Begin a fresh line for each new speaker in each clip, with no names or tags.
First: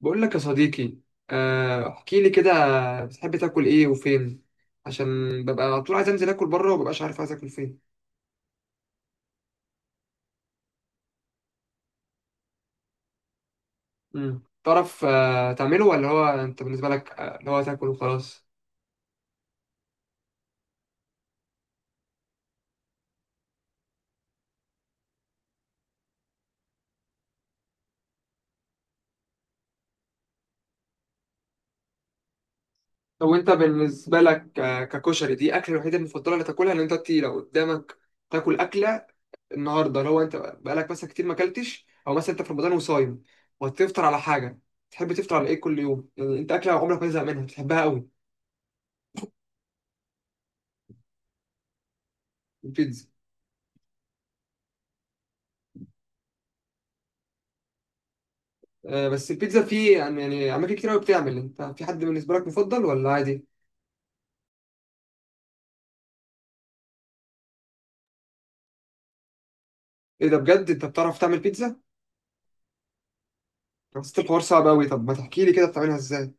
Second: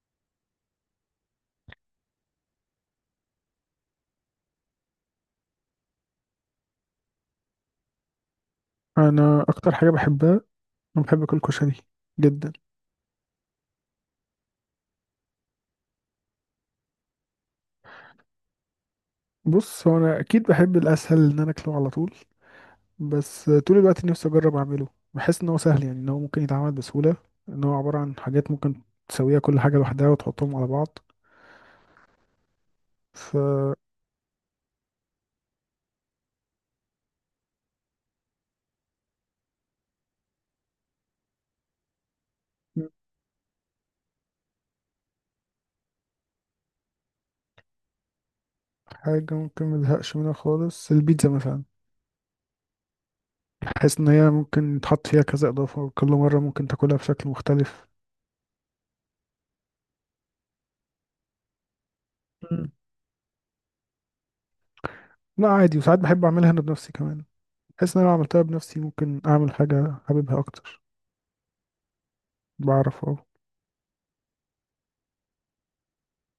بقول لك يا صديقي. احكي لي كده. بتحب تاكل ايه وفين؟ عشان ببقى على طول عايز انزل اكل بره ومببقاش عارف عايز اكل فين.
انا اكتر حاجه بحبها، انا بحب اكل كشري جدا.
مم. تعرف تعمله ولا هو انت بالنسبه لك، اللي هو تاكل وخلاص؟
بص، هو انا اكيد بحب الاسهل ان انا اكله على طول، بس طول الوقت نفسي اجرب اعمله. بحس ان هو سهل، يعني ان هو ممكن يتعمل بسهوله، ان هو عباره عن حاجات ممكن تسويها كل حاجه لوحدها وتحطهم على بعض.
لو
ف
انت بالنسبه لك، ككشري دي اكله الوحيده المفضله اللي تاكلها، ان انت لو قدامك تاكل اكله النهارده، اللي هو انت بقالك مثلا كتير ما اكلتش، او مثلا انت في رمضان وصايم وهتفطر على حاجه، تحب تفطر على ايه كل يوم؟ يعني انت اكله عمرك ما تزهق منها بتحبها قوي؟
حاجه ممكن مزهقش منها خالص البيتزا مثلا.
البيتزا.
بحس ان هي ممكن يتحط فيها كذا اضافه وكل مره ممكن تاكلها بشكل مختلف.
بس البيتزا في يعني اماكن كتير قوي بتعمل. انت في حد بالنسبه لك
مم.
مفضل ولا عادي؟
لا، عادي، وساعات بحب اعملها انا بنفسي كمان. بحس ان انا لو عملتها بنفسي ممكن اعمل حاجه
ايه ده؟
حاببها
بجد
اكتر.
انت بتعرف تعمل بيتزا؟
بعرف، اه.
حسيت الحوار صعب قوي. طب ما تحكي لي كده بتعملها ازاي؟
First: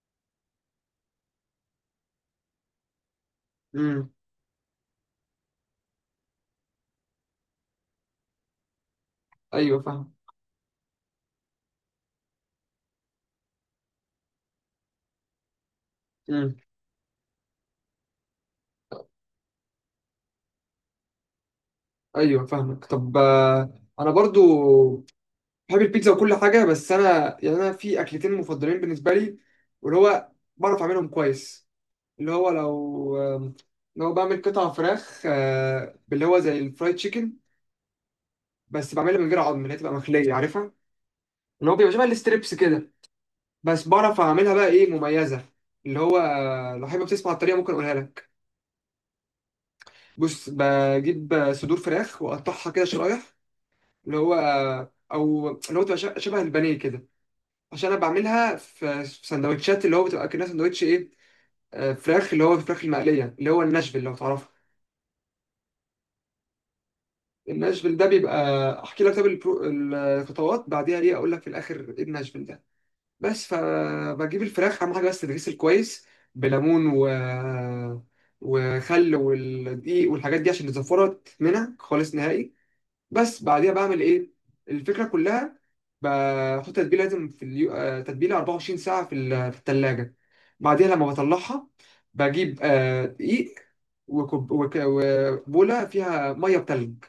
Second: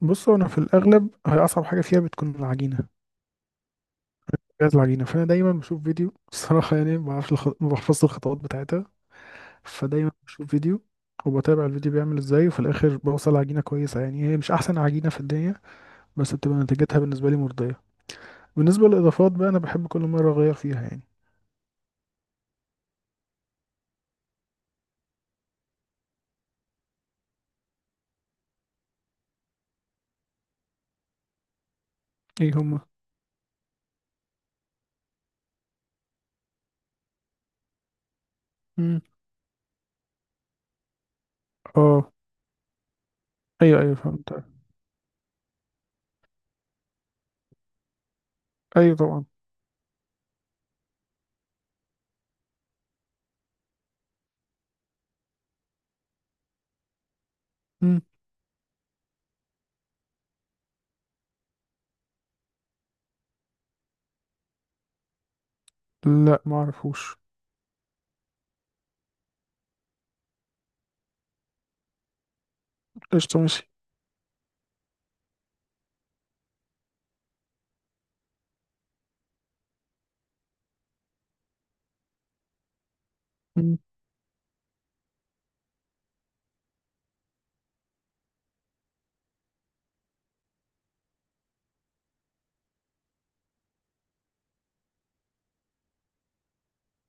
بص، هو انا في الاغلب هي اصعب حاجه فيها بتكون العجينه،
امم
جهاز العجينه. فانا دايما بشوف فيديو الصراحه، يعني ما بحفظش الخطوات بتاعتها.
ايوه
فدايما
فاهم.
بشوف فيديو وبتابع الفيديو بيعمل ازاي، وفي الاخر بوصل عجينه كويسه. يعني هي مش احسن عجينه في الدنيا، بس
امم
بتبقى نتيجتها بالنسبه لي مرضيه. بالنسبه للاضافات بقى، انا بحب كل مره اغير فيها يعني.
ايوه فاهمك. طب انا برضو بحب البيتزا وكل حاجه. بس انا يعني انا في اكلتين مفضلين بالنسبه لي، واللي هو بعرف اعملهم كويس. اللي هو
ايه هما؟
لو لو بعمل قطع فراخ، باللي هو زي الفرايد تشيكن، بس
مم.
بعملها من غير عظم، اللي هي تبقى مخليه عارفها. اللي هو بيبقى شبه
اه،
الستريبس كده،
ايوه
بس
ايوه
بعرف
فهمت.
اعملها بقى ايه مميزه. اللي هو لو حابب تسمع الطريقه ممكن اقولها لك.
ايوه طبعا.
بص بجيب صدور فراخ واقطعها كده شرايح. اللي هو او اللي هو تبقى شبه البانيه كده. عشان انا
مم.
بعملها في سندوتشات، اللي هو بتبقى كأنها سندوتش ايه، فراخ، اللي هو الفراخ المقليه، اللي هو الناشفيل لو تعرفها.
لا، ما اعرفوش.
الناشفيل ده بيبقى، احكي لك طب الخطوات بعديها ايه، اقول لك في الاخر ايه الناشفيل ده.
قشطه،
بس
ماشي.
فبجيب الفراخ، اهم حاجه بس تتغسل كويس بليمون وخل والدقيق والحاجات دي، عشان الزفرة تتمنع خالص نهائي. بس بعديها
مم.
بعمل ايه. الفكره كلها بحط تتبيله، لازم في اليو... آه، تتبيله 24 ساعه في الثلاجه. بعديها لما بطلعها بجيب دقيق وبوله فيها ميه بتلج.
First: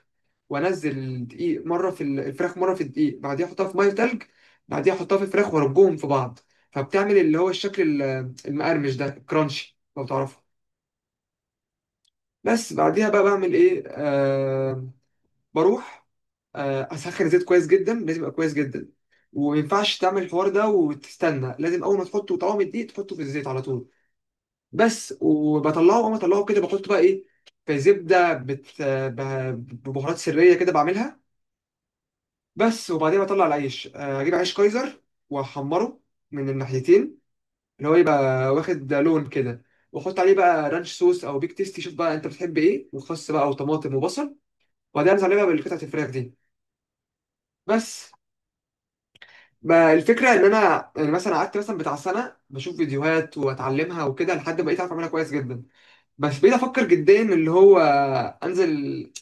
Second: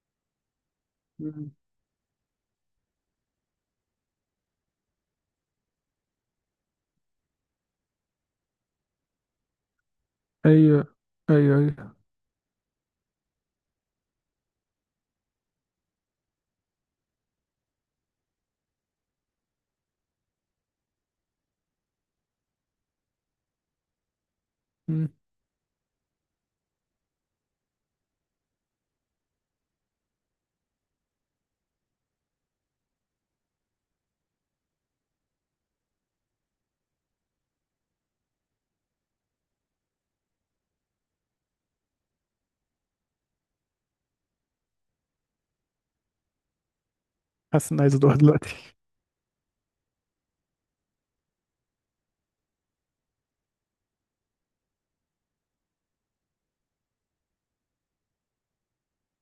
وانزل
مم.
الدقيق مره الفراخ، مره في الدقيق، بعديها احطها في ميه تلج. بعديها احطها في الفراخ وارجهم في بعض، فبتعمل اللي هو الشكل المقرمش ده، الكرانشي لو تعرفه.
ايوه. ايوه ايوه.
بس بعديها بقى بعمل ايه. بروح اسخن الزيت كويس جدا، لازم يبقى كويس جدا. وما ينفعش تعمل الحوار ده وتستنى، لازم اول ما تحطه طعام الدقيق تحطه في الزيت على طول.
مم.
بس. وبطلعه، اول ما اطلعه كده بحطه بقى ايه، في زبده ببهارات سريه كده بعملها. بس. وبعدين بطلع العيش، اجيب عيش كايزر واحمره من الناحيتين، اللي هو يبقى واخد لون كده. واحط عليه بقى رانش صوص او بيك تيستي، شوف بقى انت بتحب ايه، وخس بقى وطماطم وبصل، وبعدين انزل عليه بقى بالقطعه الفراخ دي.
حاسس اني عايز
بس.
ادوقها دلوقتي.
ما الفكره ان انا يعني مثلا قعدت مثلا بتاع سنه بشوف فيديوهات واتعلمها وكده، لحد ما بقيت اعرف اعملها كويس جدا. بس بقيت افكر جديا اللي هو انزل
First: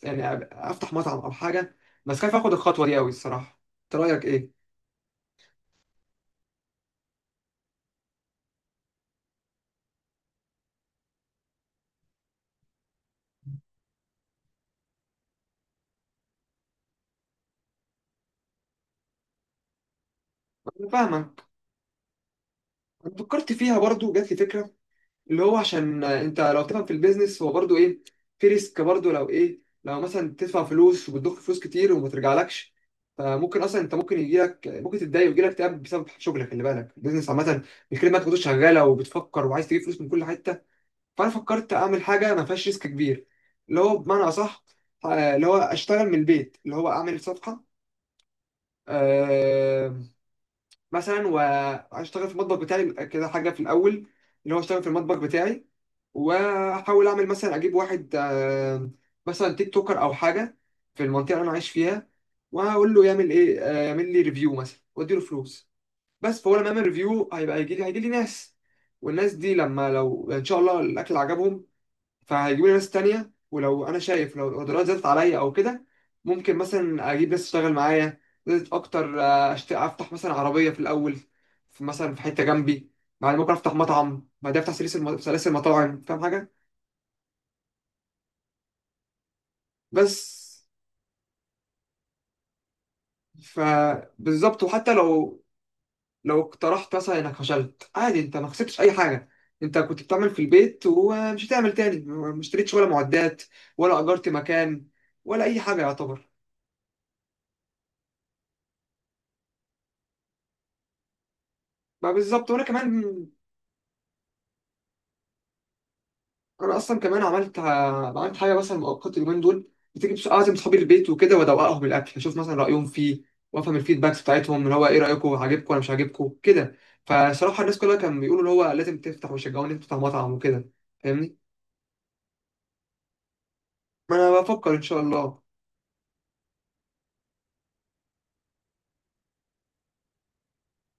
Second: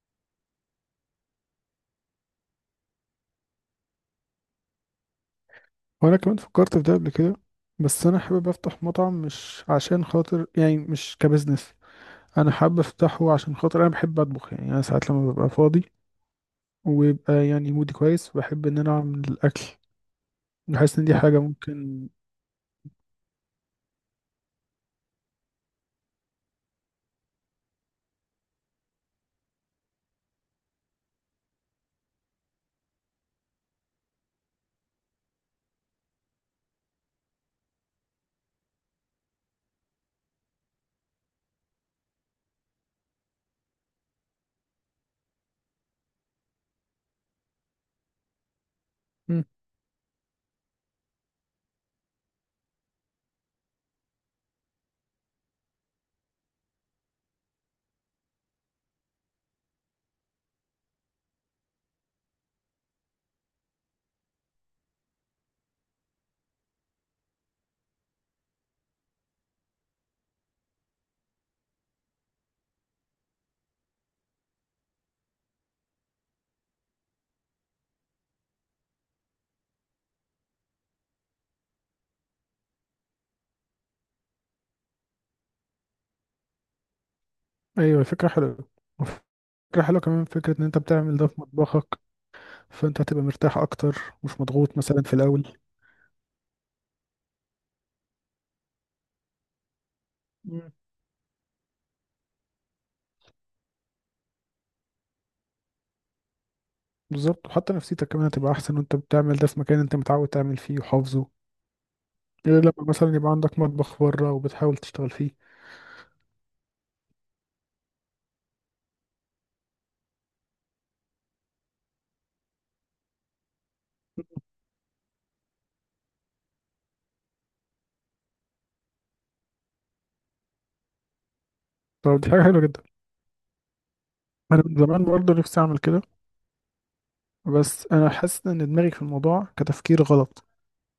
يعني افتح مطعم او حاجه. بس خايف اخد الخطوه دي قوي الصراحه. انت رايك ايه؟
وانا كمان فكرت في ده قبل كده، بس انا حابب افتح مطعم مش عشان خاطر، يعني مش كبزنس. انا حابب افتحه عشان خاطر انا بحب اطبخ، يعني انا ساعات لما ببقى فاضي ويبقى يعني مودي كويس، بحب ان انا اعمل الاكل.
انا
بحس ان دي حاجة
فاهمك.
ممكن.
انا فكرت فيها برضو، جات لي فكره. اللي هو عشان انت لو تفهم في البيزنس هو برضو ايه، في ريسك برضو، لو ايه، لو مثلا تدفع فلوس وبتضخ فلوس كتير وما ترجعلكش. فممكن اصلا انت ممكن يجيلك، ممكن تتضايق ويجيلك اكتئاب بسبب شغلك. خلي بالك البيزنس عامه. الكلمه انت كنت شغاله وبتفكر وعايز تجيب فلوس من كل حته، فانا فكرت اعمل حاجه ما فيهاش ريسك كبير. اللي هو بمعنى اصح، اللي هو اشتغل من البيت، اللي هو اعمل صفحه
مم.
آه، مثلا، واشتغل في المطبخ بتاعي كده، حاجه في الاول. اللي هو اشتغل في المطبخ بتاعي، واحاول اعمل مثلا، اجيب واحد مثلا تيك توكر او حاجه، في المنطقه اللي انا عايش فيها. وهقول له يعمل ايه، يعمل لي ريفيو مثلا واديله فلوس. بس. فهو لما يعمل ريفيو هيبقى هيجي لي ناس. والناس دي لما، لو ان شاء الله الاكل عجبهم، فهيجيبوا لي ناس تانية. ولو أنا شايف لو الأوردرات زادت عليا أو كده، ممكن مثلا أجيب ناس تشتغل معايا. زادت أكتر، أفتح مثلا عربية في الأول، مثلا في حتة جنبي. بعد ممكن أفتح مطعم، بعد أفتح سلاسل سلاسل مطاعم. فاهم حاجة؟
ايوه، فكرة حلوة. فكرة حلوة
بس.
كمان فكرة ان انت بتعمل ده في مطبخك. فانت هتبقى مرتاح اكتر، مش
فبالظبط.
مضغوط
وحتى
مثلا في
لو
الاول.
لو اقترحت مثلا إنك فشلت، عادي أنت ما خسرتش أي حاجة. أنت كنت بتعمل في
مم.
البيت ومش هتعمل تاني، ما اشتريتش ولا معدات، ولا أجرت مكان، ولا أي حاجة يعتبر.
بالظبط، وحتى نفسيتك كمان هتبقى احسن وانت بتعمل ده في مكان انت متعود تعمل فيه وحافظه،
ما بالظبط.
غير
وانا
لما
كمان،
مثلا يبقى عندك مطبخ بره وبتحاول تشتغل فيه.
انا اصلا كمان عملت حاجه مثلا مؤقت اليومين دول، بتيجي اعزم صحابي البيت وكده وادوقهم الاكل، اشوف مثلا رايهم فيه، وافهم الفيدباكس بتاعتهم، اللي هو ايه رايكم، عاجبكم ولا مش عاجبكم كده. فصراحه الناس كلها كانوا بيقولوا اللي هو لازم تفتح ويشجعوني تفتح مطعم وكده. فاهمني؟
طب دي حاجة حلوة جدا.
ما انا
أنا
بفكر
من
ان شاء
زمان برضه
الله.
نفسي أعمل كده، بس أنا حاسس إن دماغي في الموضوع كتفكير غلط.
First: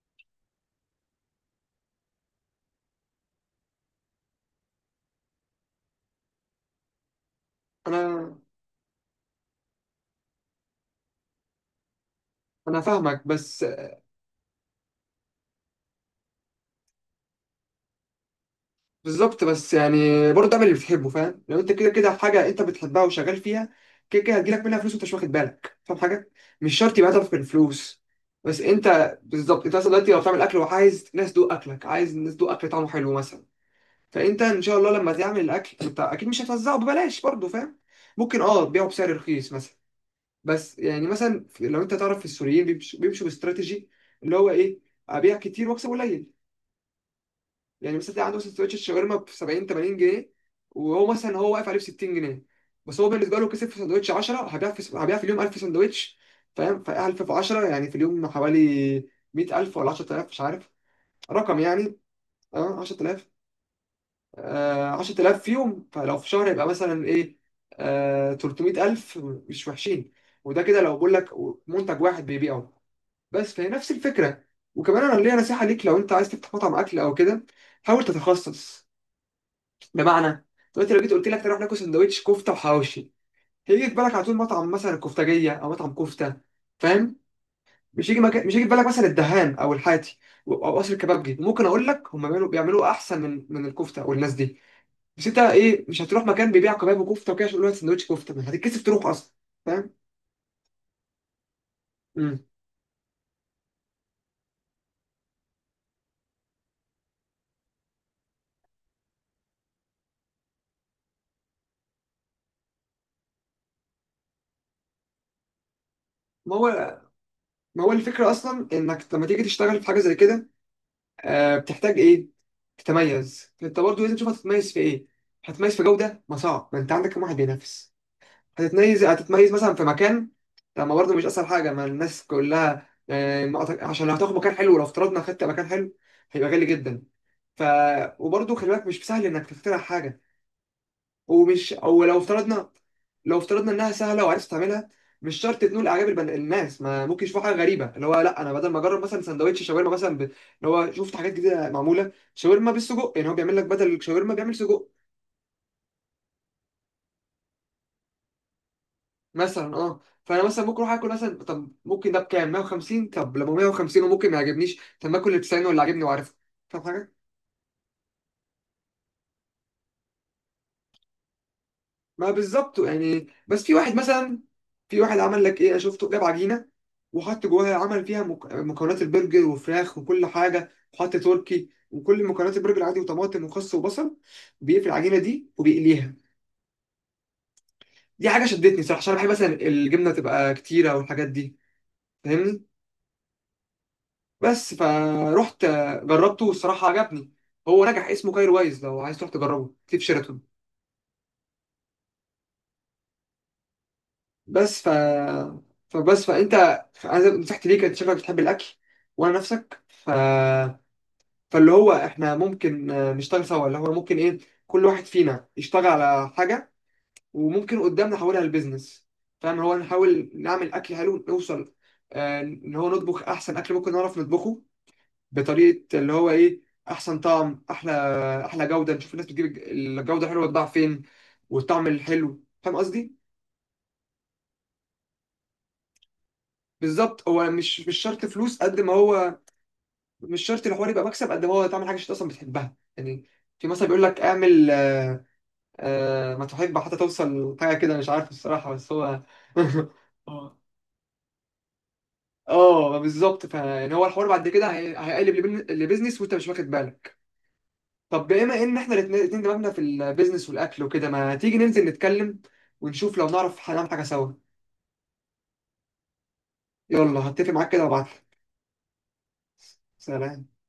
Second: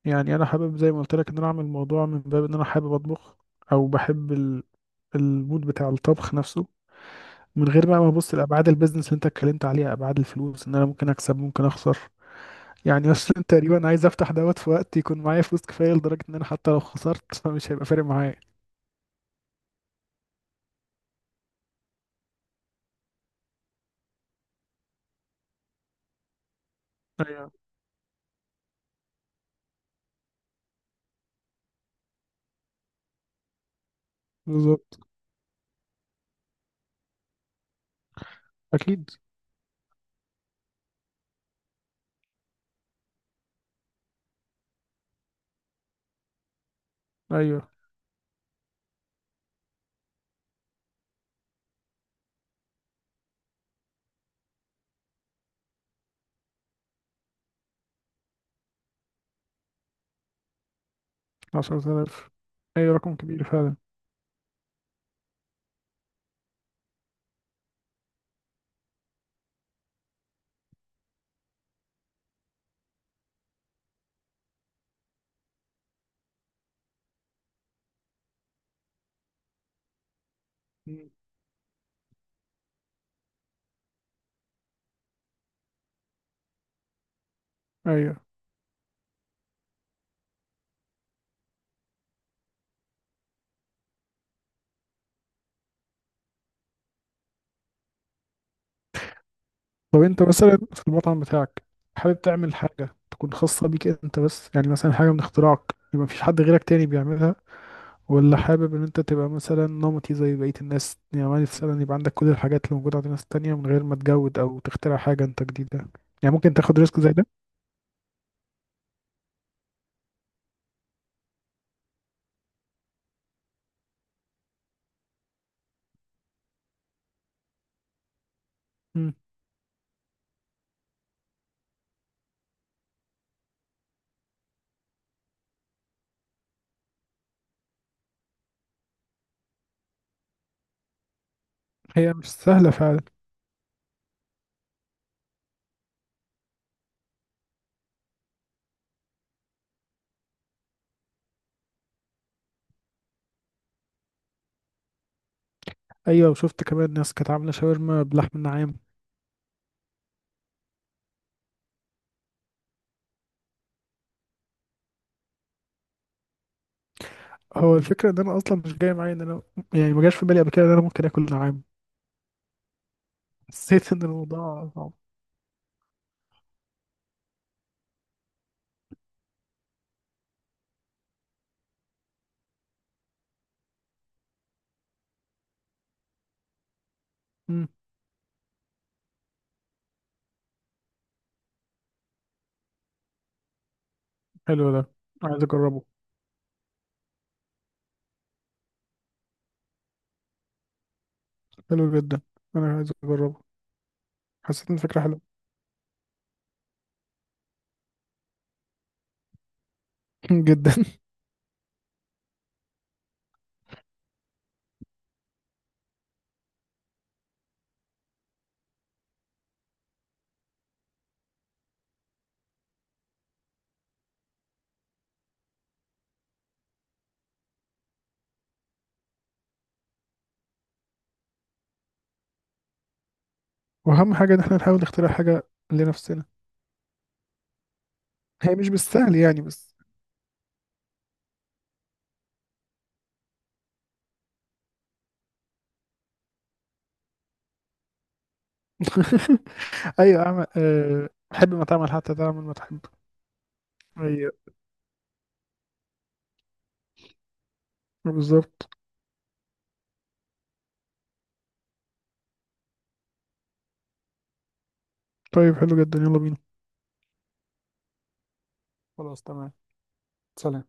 يعني أنا حابب، زي ما قلت لك، إن أنا أعمل الموضوع من باب إن أنا حابب أطبخ، أو بحب المود بتاع الطبخ نفسه، من غير بقى ما أبص
انا
لأبعاد البيزنس اللي أنت اتكلمت عليها، أبعاد الفلوس، إن أنا ممكن أكسب ممكن أخسر.
انا
يعني
فاهمك.
أصلا
بس
تقريبا عايز أفتح دوت في وقت يكون معايا فلوس كفاية لدرجة إن أنا حتى لو خسرت فمش هيبقى فارق معايا.
بالظبط بس يعني، برضه اعمل اللي بتحبه. فاهم لو انت كده كده في حاجه انت بتحبها وشغال فيها، كده كده هتجيلك منها فلوس وانت مش واخد بالك. فاهم حاجه؟ مش شرط يبقى هدفك
ايوه.
الفلوس. بس انت بالظبط. انت مثلا دلوقتي لو بتعمل اكل وعايز ناس تدوق اكلك، عايز الناس تدوق اكل طعمه حلو مثلا. فانت ان شاء الله
بالظبط.
لما تعمل الاكل انت اكيد مش هتوزعه ببلاش برضه، فاهم؟ ممكن اه تبيعه
أكيد.
بسعر رخيص مثلا. بس يعني، مثلا لو انت تعرف السوريين بيمشوا باستراتيجي، اللي هو ايه، ابيع كتير واكسب قليل.
أيوه.
يعني مثلا تلاقي عنده مثلا سندوتش الشاورما ب 70 80 جنيه، وهو مثلا هو واقف عليه ب 60 جنيه. بس هو بالنسبه له كسب في سندوتش 10. هبيع في اليوم 1000 سندوتش. فاهم؟ ف 1000 في 10 يعني في اليوم حوالي 100000 ولا 10000، مش عارف رقم
عشرة
يعني.
آلاف
اه
أي رقم
10000.
كبير فعلا.
10000 في يوم، فلو في شهر يبقى مثلا ايه، 300000، مش وحشين. وده كده لو بقول لك منتج واحد بيبيعه. بس فهي نفس الفكره. وكمان انا ليا نصيحه ليك. لو انت عايز تفتح مطعم اكل او كده، حاول تتخصص. بمعنى، دلوقتي لو
مم.
جيت قلت لك تروح ناكل سندوتش كفته وحواوشي، هيجي في بالك على طول مطعم مثلا كفتاجيه او مطعم كفته. فاهم؟ مش هيجي
أيوة.
مكان، مش هيجي في بالك مثلا الدهان او الحاتي، او قصر الكبابجي. ممكن اقول لك هم بيعملوا احسن من الكفته والناس دي. بس انت ايه، مش هتروح مكان بيبيع كباب وكفته وكده عشان يقول لك سندوتش كفته، ما هتتكسف تروح اصلا. فاهم؟
طب أنت مثلا في المطعم بتاعك، حابب
امم
تعمل حاجة تكون خاصة بيك أنت بس، يعني مثلا حاجة من اختراعك يبقى مفيش حد غيرك تاني بيعملها، ولا حابب إن أنت تبقى مثلا نمطي زي بقية الناس، يعني مثلا يبقى عندك كل الحاجات اللي موجودة عند الناس التانية من غير ما تجود أو تخترع حاجة أنت جديدة؟ يعني ممكن
ما
تاخد ريسك
هو
زي ده.
ما هو الفكره اصلا، انك لما تيجي تشتغل في حاجه زي كده، بتحتاج ايه، تتميز. انت برضه لازم تشوف هتتميز في ايه. هتتميز في جوده، ما صعب، ما انت عندك كام واحد بينافس. هتتميز
مم.
هتتميز مثلا في مكان. طب ما برضه مش اسهل حاجه، ما الناس كلها آه، ما أعتق- عشان لو هتاخد مكان حلو، لو افترضنا خدت مكان حلو هيبقى غالي جدا. ف وبرضه خلي بالك مش سهل انك تخترع حاجه. ومش او
هي
لو
مش
افترضنا
سهلة فعلا.
لو افترضنا انها سهله وعرفت تعملها، مش شرط تنول اعجاب الناس، ما ممكن يشوفوا حاجه غريبه اللي هو لا، انا بدل ما اجرب مثلا سندوتش شاورما مثلا اللي هو شفت حاجات جديده معموله شاورما بالسجق، يعني هو بيعمل لك بدل الشاورما بيعمل سجق
أيوة، وشفت كمان ناس كانت عاملة شاورما بلحم النعام.
مثلا، اه. فانا مثلا ممكن اروح اكل مثلا، طب ممكن ده بكام، 150؟ طب لما 150 وممكن ما يعجبنيش، طب ما اكل اللي ب 90 واللي عاجبني وعارفه. فاهم حاجه؟
هو الفكرة إن أنا أصلا مش جاي معايا إن أنا، يعني ما جاش في بالي قبل كده إن أنا ممكن آكل نعام.
ما بالظبط يعني. بس في
حسيت
واحد
ان
مثلا،
الموضوع صعب.
في واحد عمل لك ايه، انا شفته جاب عجينه وحط جواها، عمل فيها مكونات البرجر وفراخ وكل حاجه، وحط تركي وكل مكونات البرجر عادي، وطماطم وخس وبصل، بيقفل العجينه دي وبيقليها.
مم.
دي حاجه شدتني صراحه عشان انا بحب مثلا الجبنه تبقى كتيره والحاجات دي. فاهمني؟
حلو
بس
ده، عايز
فروحت
اجربه.
جربته والصراحة عجبني. هو نجح، اسمه كايرو وايز، لو عايز تروح تجربه في شيراتون.
حلو جدا، انا عايز اجربه. حسيت ان
بس. ف
الفكره حلوه.
فبس فانت، انا نصيحتي ليك، انت شكلك بتحب الاكل وانا نفسك. ف
جدا.
فاللي هو احنا ممكن نشتغل سوا، اللي هو ممكن ايه، كل واحد فينا يشتغل على حاجة، وممكن قدام نحولها لبزنس. فاهم؟ هو نحاول نعمل اكل حلو، نوصل ان هو نطبخ احسن اكل ممكن نعرف نطبخه، بطريقه اللي هو ايه، احسن طعم، احلى جوده. نشوف الناس بتجيب الجوده حلوه تضاع فين، والطعم الحلو. فاهم قصدي؟
واهم حاجه ان احنا نحاول نخترع حاجه لنفسنا.
بالظبط. هو مش شرط
هي
فلوس
مش
قد ما
بالسهل
هو،
يعني، بس.
مش شرط الحوار يبقى مكسب قد ما هو تعمل حاجه انت اصلا بتحبها يعني. في مثلا بيقول لك اعمل ما تحب حتى توصل حاجه كده مش عارف الصراحه. بس هو
ايوه،
اه
حب ما تعمل حتى تعمل ما تحب.
اه بالظبط. فان هو الحوار
ايوه،
بعد كده هيقلب لبيزنس وانت مش واخد بالك. طب بما
بالظبط.
ان احنا الاتنين دماغنا في البيزنس والاكل وكده، ما تيجي ننزل نتكلم ونشوف لو نعرف هنعمل حاجه سوا.
طيب، حلو جدا، يلا بينا.
يلا، هتفق معاك كده وابعتلك.
خلاص، تمام.
سلام.
سلام.